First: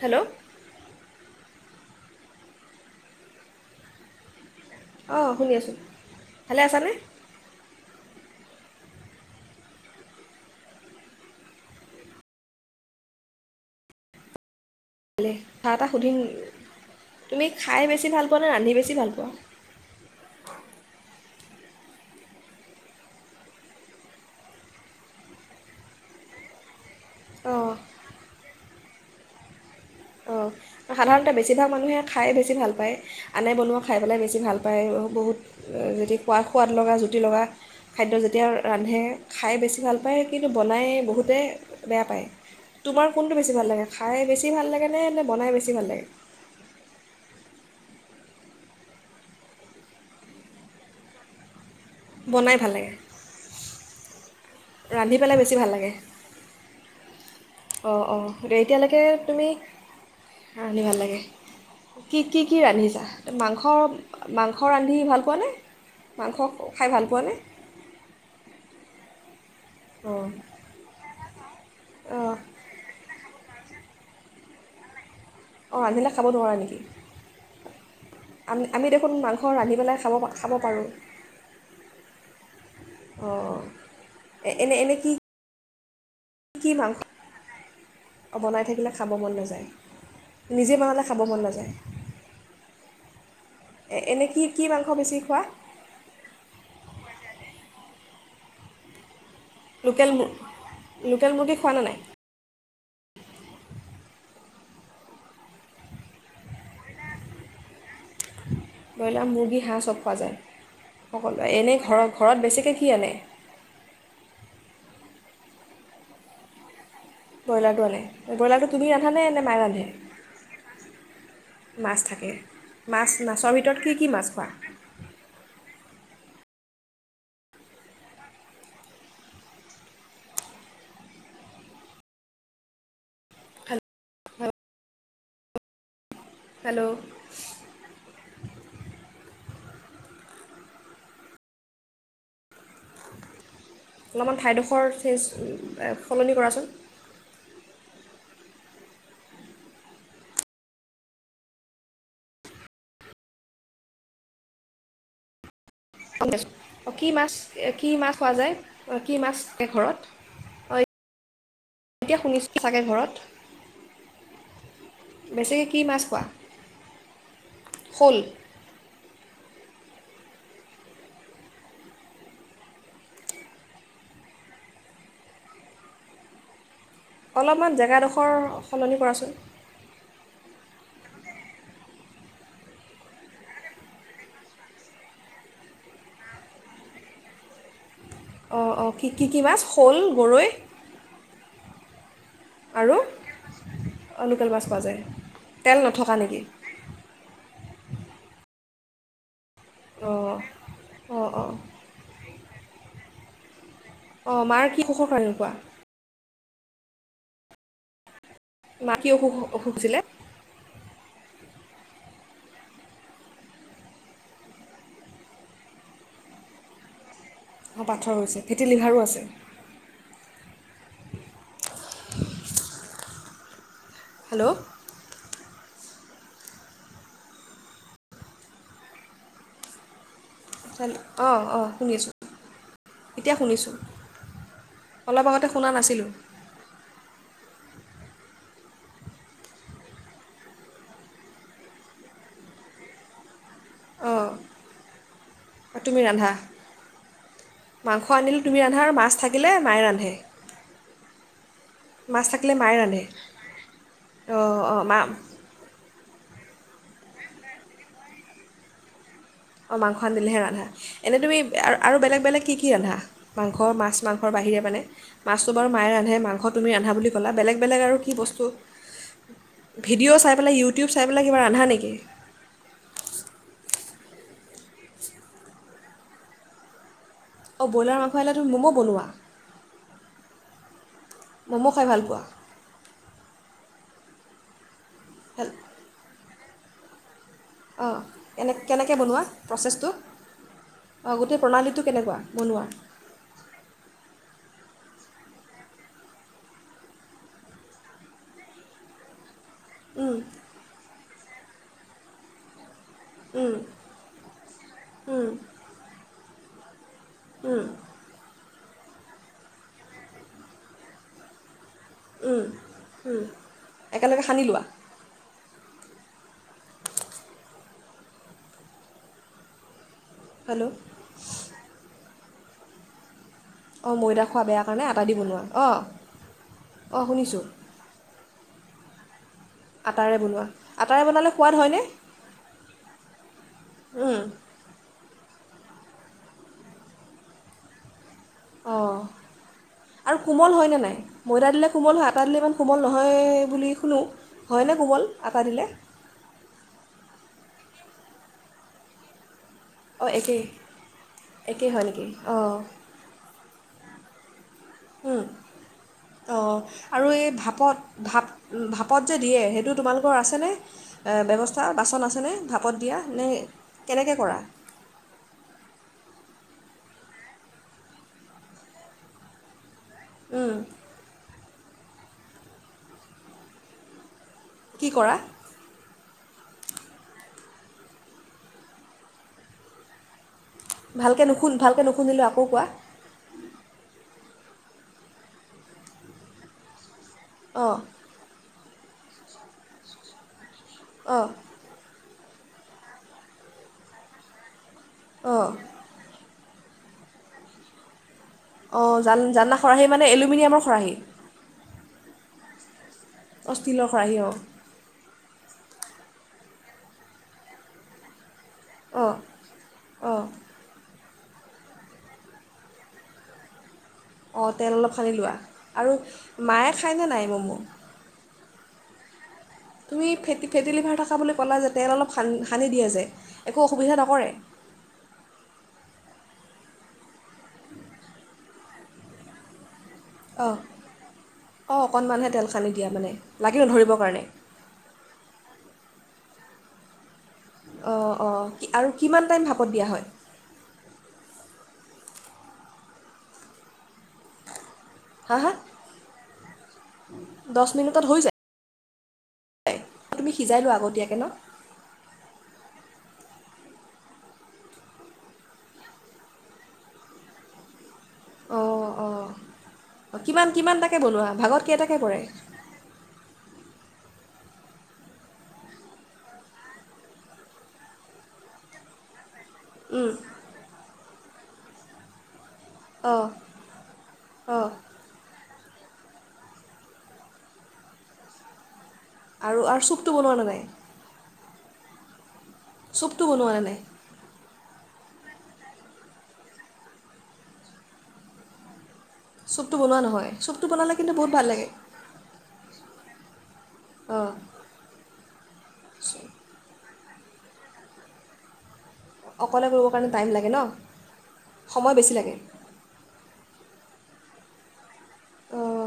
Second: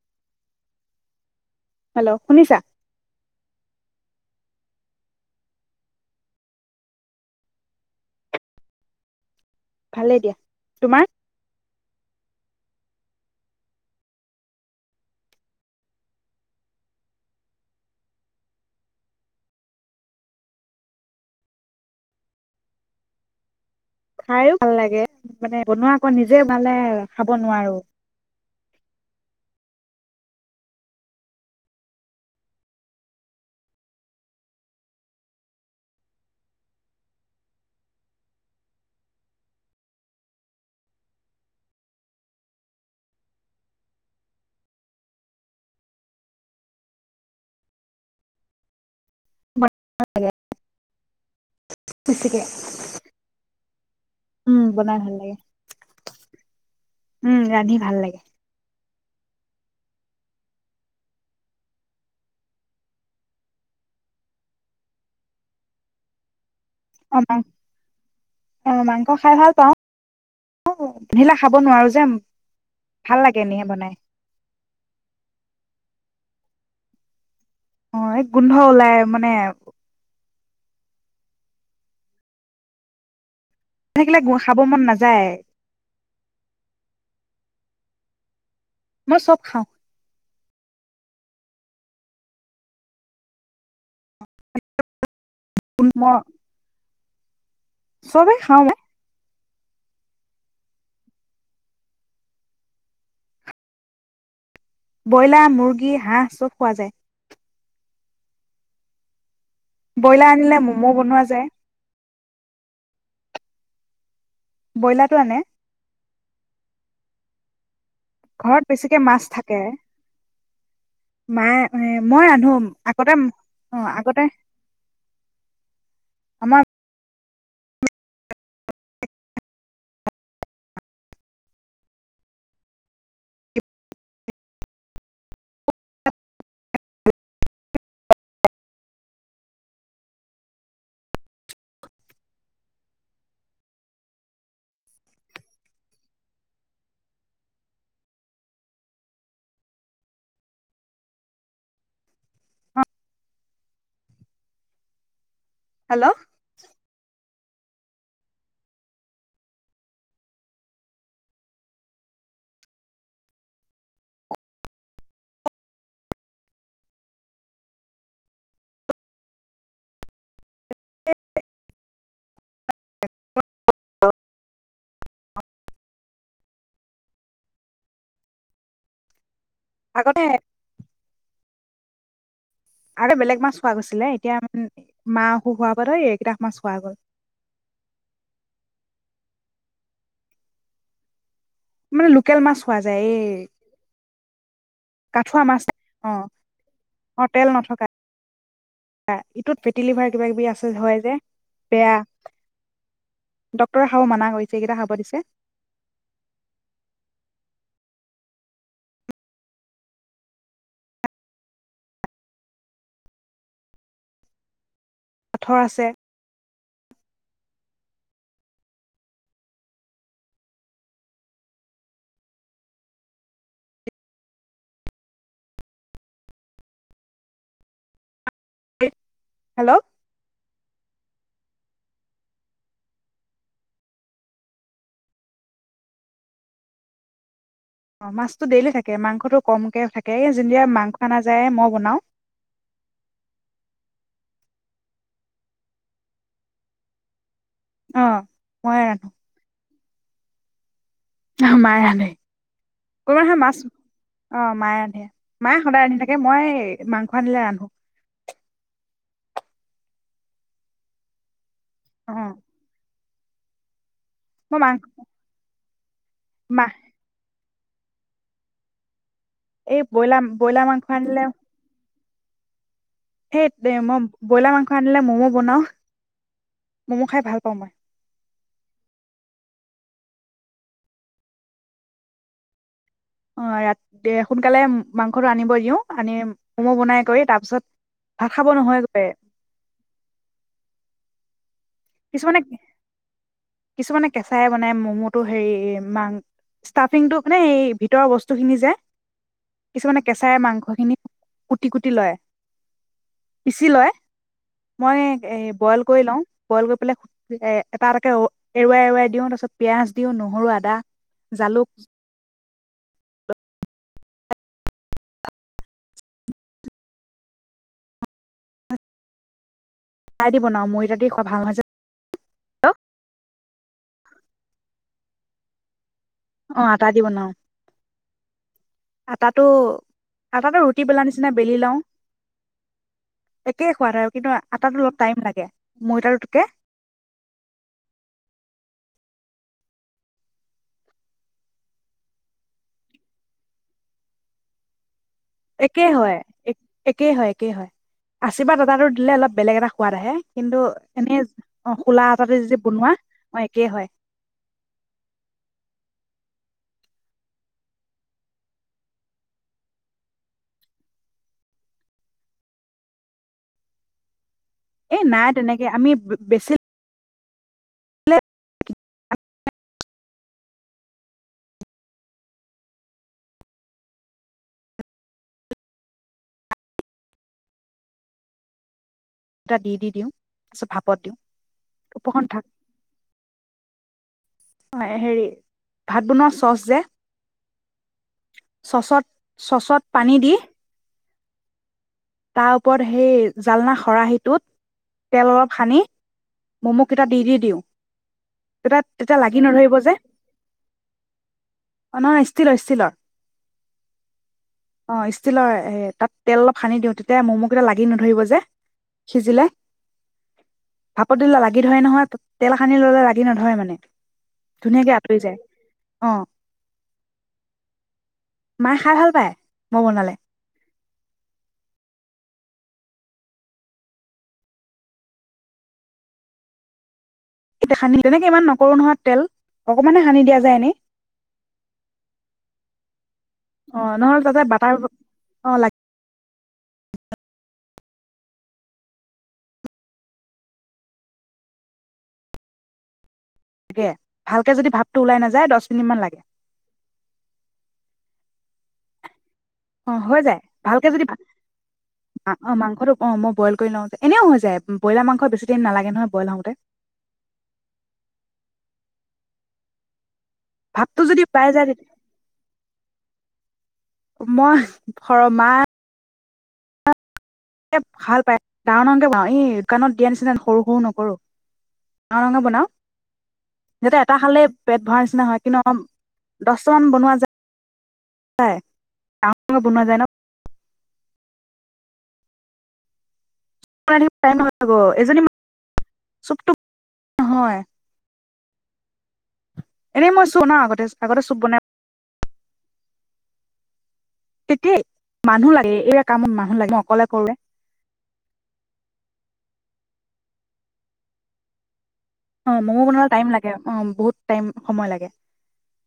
Hello hello শুনিছা? অঁ শুনি আছোঁ, ভালে আছানে? ভালেই দিয়া, তোমাৰ? ভালে। কথা এটা সুধিম, তুমি খাই বেছি ভাল পোৱা নে ৰান্ধি বেছি ভাল পোৱা? খাইও ভাল লাগে মানে বনোৱা আকৌ নিজে মানে খাব অঁ নোৱাৰো। অঁ সাধাৰণতে বেছিভাগ মানুহে খাই বেছি ভাল পায়, আনে বনোৱা খাই পেলাই বেছি ভাল পায় বহুত যদি খোৱা সোৱাদ লগা জুতি লগা খাদ্য যেতিয়া ৰান্ধে খাই বেছি ভাল পায় কিন্তু বনাই বহুতে বেয়া পায়। তোমাৰ কোনটো বেছি ভাল লাগে খাই বেছি ভাল লাগে? নে নে বনাই বেছি ভাল লাগে? সে [unintelligible] বনাই ভাল লাগে। উম বনাই ভাল ৰান্ধি লাগে। পেলাই বেছি ভাল লাগে উম ৰান্ধি ভাল লাগে। লৈকে তুমি, ৰান্ধি ভাল লাগে। কি কি কি ৰান্ধিছা? মাংস মাংস ৰান্ধি ভাল পোৱা নে মাংস? খাই ভাল অম পোৱানে পাওঁ [unintelligible] অঁ খাই ভাল পাওঁ। অঁ নিলাহ। খাব নোৱাৰো যেন, অঁ ভাল লাগে। কেনেই বনাই? অঁ ৰান্ধিলে খাব নোৱাৰা নেকি? অ এই [unintelligible] গোন্ধ আমি, আমি ওলাই দেখোন মানে মাংস ৰান্ধি পেলাই খাব, খাব পাৰোঁ। অঁ থাকিলে গো, এ- খাব এনে মন এনে কি নাযায়। কি ভাল অঁ বনাই থাকিলে খাব মই মন চব খাওঁ নাযায়। নিজে বনালে খাব মন নাযায়। এনে কি, কি মাংস বেছি খোৱা? চবে খাওঁ মই। লোকেল, লোকেল মুৰ্গী খোৱা নে নাই? ব্ৰইলাৰ, মুৰ্গী, হাঁহ চব খোৱা যায়। ব্ৰইলাৰ, মুৰ্গি হাঁহ চব খোৱা ব্ৰইলাৰ যায়। আনিলে ম'ম' বনোৱা যায় সকলোৱে এনেই ঘৰত ঘৰত বেছিকে কি আনে? ব্ৰইলাৰটো আনে। ব্ৰইলাৰটো আনে ব্ৰইলাৰটো ঘৰত তুমি বেছিকে মাছ ৰান্ধানে নে থাকে। মায়ে ৰান্ধে মায়ে এ, মাছ মই থাকে ৰান্ধো মাছ আগতে মাছৰ ভিতৰত অঁ, কি কি আগতে মাছ খোৱা আমাৰ হেল্ল' হেল্ল' অলপমান ঠাইডোখৰ চেন্জ, সলনি কৰাচোন। অ [inaudible] অ কি মাছ? [unintelligible] কি মাছ খোৱা যায়? কি মাছ থাকে ঘৰত? এতিয়া শুনিছোঁ চাগে, ঘৰত, বেছিকৈ কি মাছ খোৱা? শ'ল? অলপমান জেগাডোখৰ সলনি কৰাচোন। আগতে [unintelligible] আৰু বেলেগ মাছ খোৱা গৈছিলে। এতিয়া মা অসুখ হোৱাৰ পৰা এ ইকেইটা মাছ খোৱা গল। অঁ অঁ কি কি কি মাছ? শ'ল, গৰৈ? মানে ল লোকেল মাছ খোৱা আৰু যায়। এ, এই লোকেল মাছ পোৱা যায় কাঠুৱা মাছ তেল নথকা অঁ, নেকি তেল নথকা। হয়। ইটোত ফেটিলিভাৰ কিবা অঁ কিবি আছে হয় যে, অঁ অঁ বেয়া। ড [inaudible] ৰে খাব মানা অঁ কৰিছে, মাৰ কি এইকেইটা খাব অসুখৰ কাৰণে দিছে। নোখোৱা মা কি অসু অসুহ হৈছিলে? পাথৰ আছে। অ পাথৰ হৈছে, ফেটিলিভাৰো আছে। হেল্ল' হেল্ল' হেল অঁ অঁ! শুনিছোঁ। এতিয়া শুনিছোঁ। অলপ আগতে শুনা নাছিলোঁ। অ মাছটো ডেইলি থাকে, মাংসটো কমকে থাকে। এ যোনদিনা মাংস আনা যায় মই বনাওঁ। অঁ তুমি ৰান্ধা অ মাংস আনিলে তুমি মই ৰান্ধা আৰু মাছ থাকিলে মাই ৰান্ধে? সে অ মায়ে ৰান্ধে। কোনবা হয় মাছ অ অঁ মায়ে অঁ মা ৰান্ধে। মায়ে সদায় ৰান্ধি থাকে তাকে মই মাংস আনিলে ৰান্ধো অ মাংস আনিলেহে ৰান্ধা। এনে তুমি আৰু অ বেলেগ বেলেগ কি কি ৰান্ধা? মাংস, মাছ মাংসৰ বাহিৰে মই মাং মানে মাছটো বাৰো মায়ে ৰান্ধে মাংস মা তুমি ৰান্ধা বুলি ক'লা বেলেগ বেলেগ আৰু কি বস্তু এই ভিডিঅ' ব্ৰইলাৰ চাই পেলাই ব্ৰইলাৰ মাংস ইউটিউব চাই আনিলে পেলাই কিবা ৰান্ধা নেকি সেই দে মই ব্ৰইলাৰ মাংস আনিলে ম'মো বনাও ম'ম' খাই ভাল পাওঁ অঁ মই ব্ৰইলাৰ মাংস আনিলে মম বনোৱা ম'ম' খাই ভাল পোৱা অ ৰাতি দে সোনকালে মাংসটো আনিব দিও আনি ম'ম' বনাই কৰি তাত অঁ কেনে কেনেকে বনোৱা প্ৰচেছটো অ গোটেটো প্ৰণালী কেনেকুৱা কিছুমানে বনোৱা কিছুমানে কেঁচাই বনাই ম'ম'টো হেৰি বা ষ্টাফিংটো মানে এই ভিতৰৰ বস্তুখিনি যে কিছুমানে কেঁচাই মাংসখিনি কুটি কুটি লয় পিচি লয় মই এ বইল কৰি লওঁ বইল কৰি পেলাই এ এটা এটাকে ও এৰুৱাই এৰুৱাই দিওঁ তাৰ পিছত পিয়াঁজ দিওঁ, নহৰু, আদা, জালুক উম উম একেলগে সানি লোৱা চাই দি বনাও হেল্ল' ময়দা দি খোৱা ভাল হেল্ল অঁ ময়দা খোৱা বেয়া কাৰণে আটা দি বনাও অঁ অ', আতা দি অঁ বনাও। শুনিছোঁ আটাৰে বনোৱা আতাটো-আতাটো ৰুটি আটাৰে বেলাৰ বনালে নিচিনা সোৱাদ বেলি হয়নে লওঁ। একেই সোৱাদ আৰু উম, কিন্তু আতাটো লগ টাইম লাগে ময়দাৰটোকে, অঁ' আৰু কোমল হয়নে নাই ময়দা দিলে কোমল হয় আতা দিলে ইমান কোমল নহয় বুলি শুনো। হয়নে কোমল? আটা দিলে একে হয়, একে হয়। একেই হয় আশীৰ্বাদ আতাটো দিলে অলপ বেলেগ এটা সোৱাদ অঁ আহে একেই কিন্তু এনেই একেই অ হয় খোলা নেকি আতাৰে যদি বনোৱা, একেই হয়। উম, অঁ আৰু এই ভাপত-ভাপ-ভাপত যে দিয়ে সেইটো তোমালোকৰ আছেনে ব্যৱস্থা বাচন আছেনে ভাপত দিয়া নে কেনেকৈ কৰা। এ নাই তেনেকে আমি বেছি লে উম। কি কৰা? এটা দি-দি দিওঁ। তাৰপিছত ভাপত দিওঁ ভালকে নুু ভালকে উপৰখন নুশুনিলোঁ আকৌ থাক কোৱা। হেৰি ভাত বনোৱা চচ যে? অঁ' চচত-চচত পানী দি। অঁ তাৰ ওপৰত সেই জালনা খৰাহীটোত, তেল অঁ অলপ সানি, ম'ম', কেইটা দি-দি দিওঁ। তেতিয়া অঁ, তেতিয়া জাল লাগি জালনা নধৰিব খৰাহী যে মানে এলুমিনিয়ামৰ খৰাহী। অ' নহয় ষ্টিলৰ-ষ্টিলৰ। অ' ষ্টীলৰ খৰাহি অ'। অ' ষ্টীলৰ এ তাত তেল অলপ সানি দিওঁ। এতিয়া ম'ম' কেইটা লাগি নধৰিব যে। সিজিলে অঁ-অঁ, ভাপত দিলে লাগি ধৰে নহয়, তেল সানি ল'লে লাগি নধৰে মানে। অঁ' তেল ধুনীয়াকে অলপ সানি আঁতৰি লোৱা যায় আৰু অ মায়ে খায়নে নাই ম'ম'? মায় খাই ভাল পায়। মই তুমি বনালে ফেটি-ফেটি লিভাৰ থকা বুলি ক'লা যেতিয়া, তেল অলপ সানি দিয়ে যে, একো অসুবিধা নকৰে? এতিয়া সানি তেনেকে ইমান নকৰো নহয় তেল। অকমানে সানি দিয়া যায় এনেই অঁ-অঁ, অকণমানহে তেল সানি দিয়া মানে, লাগি অ' নধৰিবৰ কাৰণে নহলে তাতে বাটাৰো অ' লাগ অঁ-অঁ আৰু কিমান টাইম ভাপত দিয়া হয়? ভালকে যদি ভাপ টো ওলাই হা নাযায় হা দহ মিনিট মান লাগে। দহ মিনিটত হৈ যায় অ, হৈ তুমি যায়। সিজাই লোৱা ভালকে যদি ভা আগতীয়াকৈ ন অ মাং মাংসটো অঁ মই বইল কৰি লওঁ। এনেও হৈ যায় ব্ৰইলাৰ মাংস বেছি দেৰি নালাগে নহয় বইল হওঁতে। অঁ অঁ কিমান কিমানটাকৈ ভাপটো যদি বনোৱা ওলাই ভাগত যায় কেইটাকে পৰে? মই শৰ্মাই এ ভাল পায় ডাঙৰ ডাঙৰকে বনাও এই দোকানত দিয়া উম, নিচিনা সৰু সৰু ন কৰো ডাঙৰ ডাঙৰ বনাও। অ' যাতে এটা খালেই পেট ভৰাৰ নিচিনা হয় কিন্তু অ দচটামান বনোৱা যায়। ডাঙৰকে আৰু বনোৱা আৰু যায় ন চুপটো বনোৱা নে নাই চুপ াইম লাগ এজনী চুপটো নহয়। চুপটো বনোৱা এনেই মই নহয় চুপ বনাও চুপটো আগতে বনালে কিন্তু আগতে বহুত চুপ ভাল বনাই লাগে অঁ তেতি মানুহ লাগে, এ এয়া চু- কামত মানুহ লাগে মই অকলে কৰে, অকলে কৰিবৰ কাৰণে টাইম লাগে ন? সময় বেছি লাগে অ' মমো বনাবলৈ টাইম লাগে। অ' বহুত টাইম সময় লাগে। অঁ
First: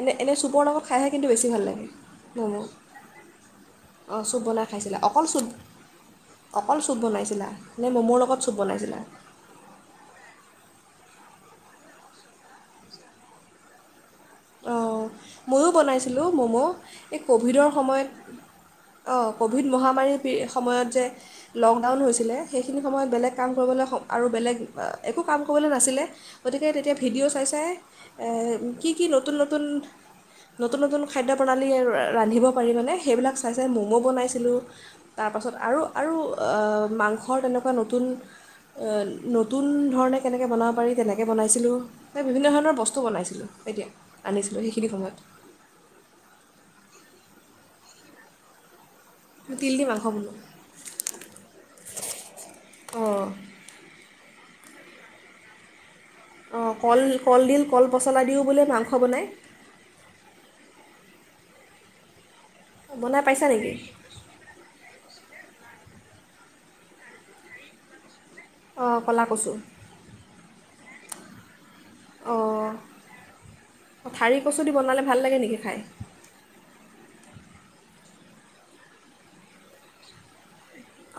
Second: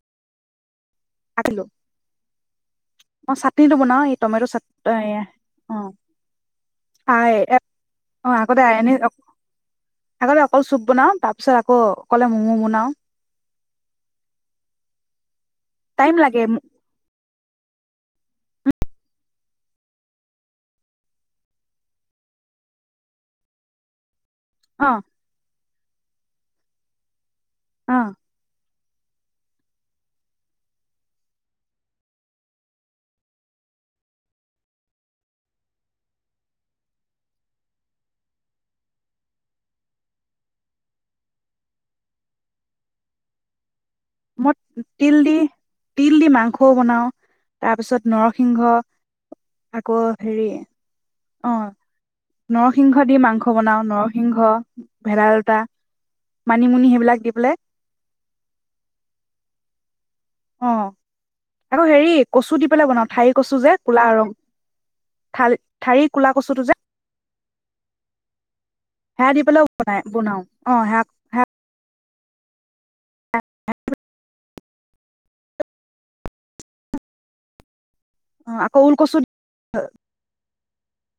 এনে এনে চুপৰ লগত খাইহে কিন্তু বেছি ভাল থাকিলো লাগে মমো। মই চাটনিটো বনাও এই অঁ চুপ টমেট' চাট বনাই অ খাইছিলা অকল চুপ অকল চুপ বনাইছিলা? নে মমো অ লগত চুপ আগতে এনে বনাইছিলা? আগতে অকল চুপ বনাও, তাৰ পিছত আকৌ অকলে মমো বনাও। অ'। ময়ো টাইম বনাইছিলোঁ লাগে ম'ম' এই ক'ভিডৰ সময়ত, অঁ ক'ভিড মহামাৰীৰ সময়ত যে লকডাউন হৈছিলে সেইখিনি সময়ত বেলেগ কাম কৰিবলৈ আৰু বেলেগ অ একো কাম কৰিবলৈ নাছিলে। গতিকে তেতিয়া ভিডিঅ' চাই যে অ কি নতুন নতুন নতুন নতুন খাদ্য প্ৰণালী ৰান্ধিব পাৰি মানে সেইবিলাক চাই চাই ম'ম' বনাইছিলোঁ। তাৰপাছত আৰু আৰু মাংসৰ তেনেকুৱা নতুন নতুন ধৰণে কেনেকৈ বনাব পাৰি তেনেকে বনাইছিলোঁ। এই বিভিন্ন ধৰণৰ বস্তু বনাইছিলোঁ তেতিয়া। মই তিল দি তিল দি মাংসও বনাও। তাৰ পিছত নৰসিংহ তিল দি আকৌ মাংস বনোৱা। হেৰি অ নৰসিংহ দি অঁ মাংস বনাওঁ নৰসিংহ সিংহ ভেদাইলতা অ মানিমুনি কল সেইবিলাক দি পেলাই কলডিল, কল পচলা দিওঁ বোলে মাংস বনায়? অ আকৌ হেৰিত কচু দি পেলাই বনাওঁ। বনাই ঠাৰি পাইছা কচু নেকি যে? ক'লা ৰং ঠালি ঠাৰি কোলা কচুটো যে অঁ ক'লা সেয়া দি কচু পেলাইও বনাই বনাও অ সেয়াক হ অ' পথাৰি কচুদি বনালে ভাল লাগে নেকি খায়? অ আকৌ ওল কচু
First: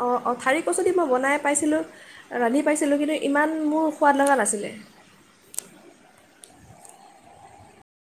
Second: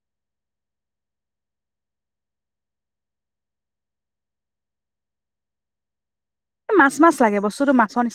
অ অ ঠাৰি কচুদি মই বনাই পাইছিলোঁ ৰান্ধি পাইছিলোঁ কিন্তু ইমান মোৰ সোৱাদ লগা নাছিলে মাছ মাছ লাগে বস্তুতো মাছৰ নিচনা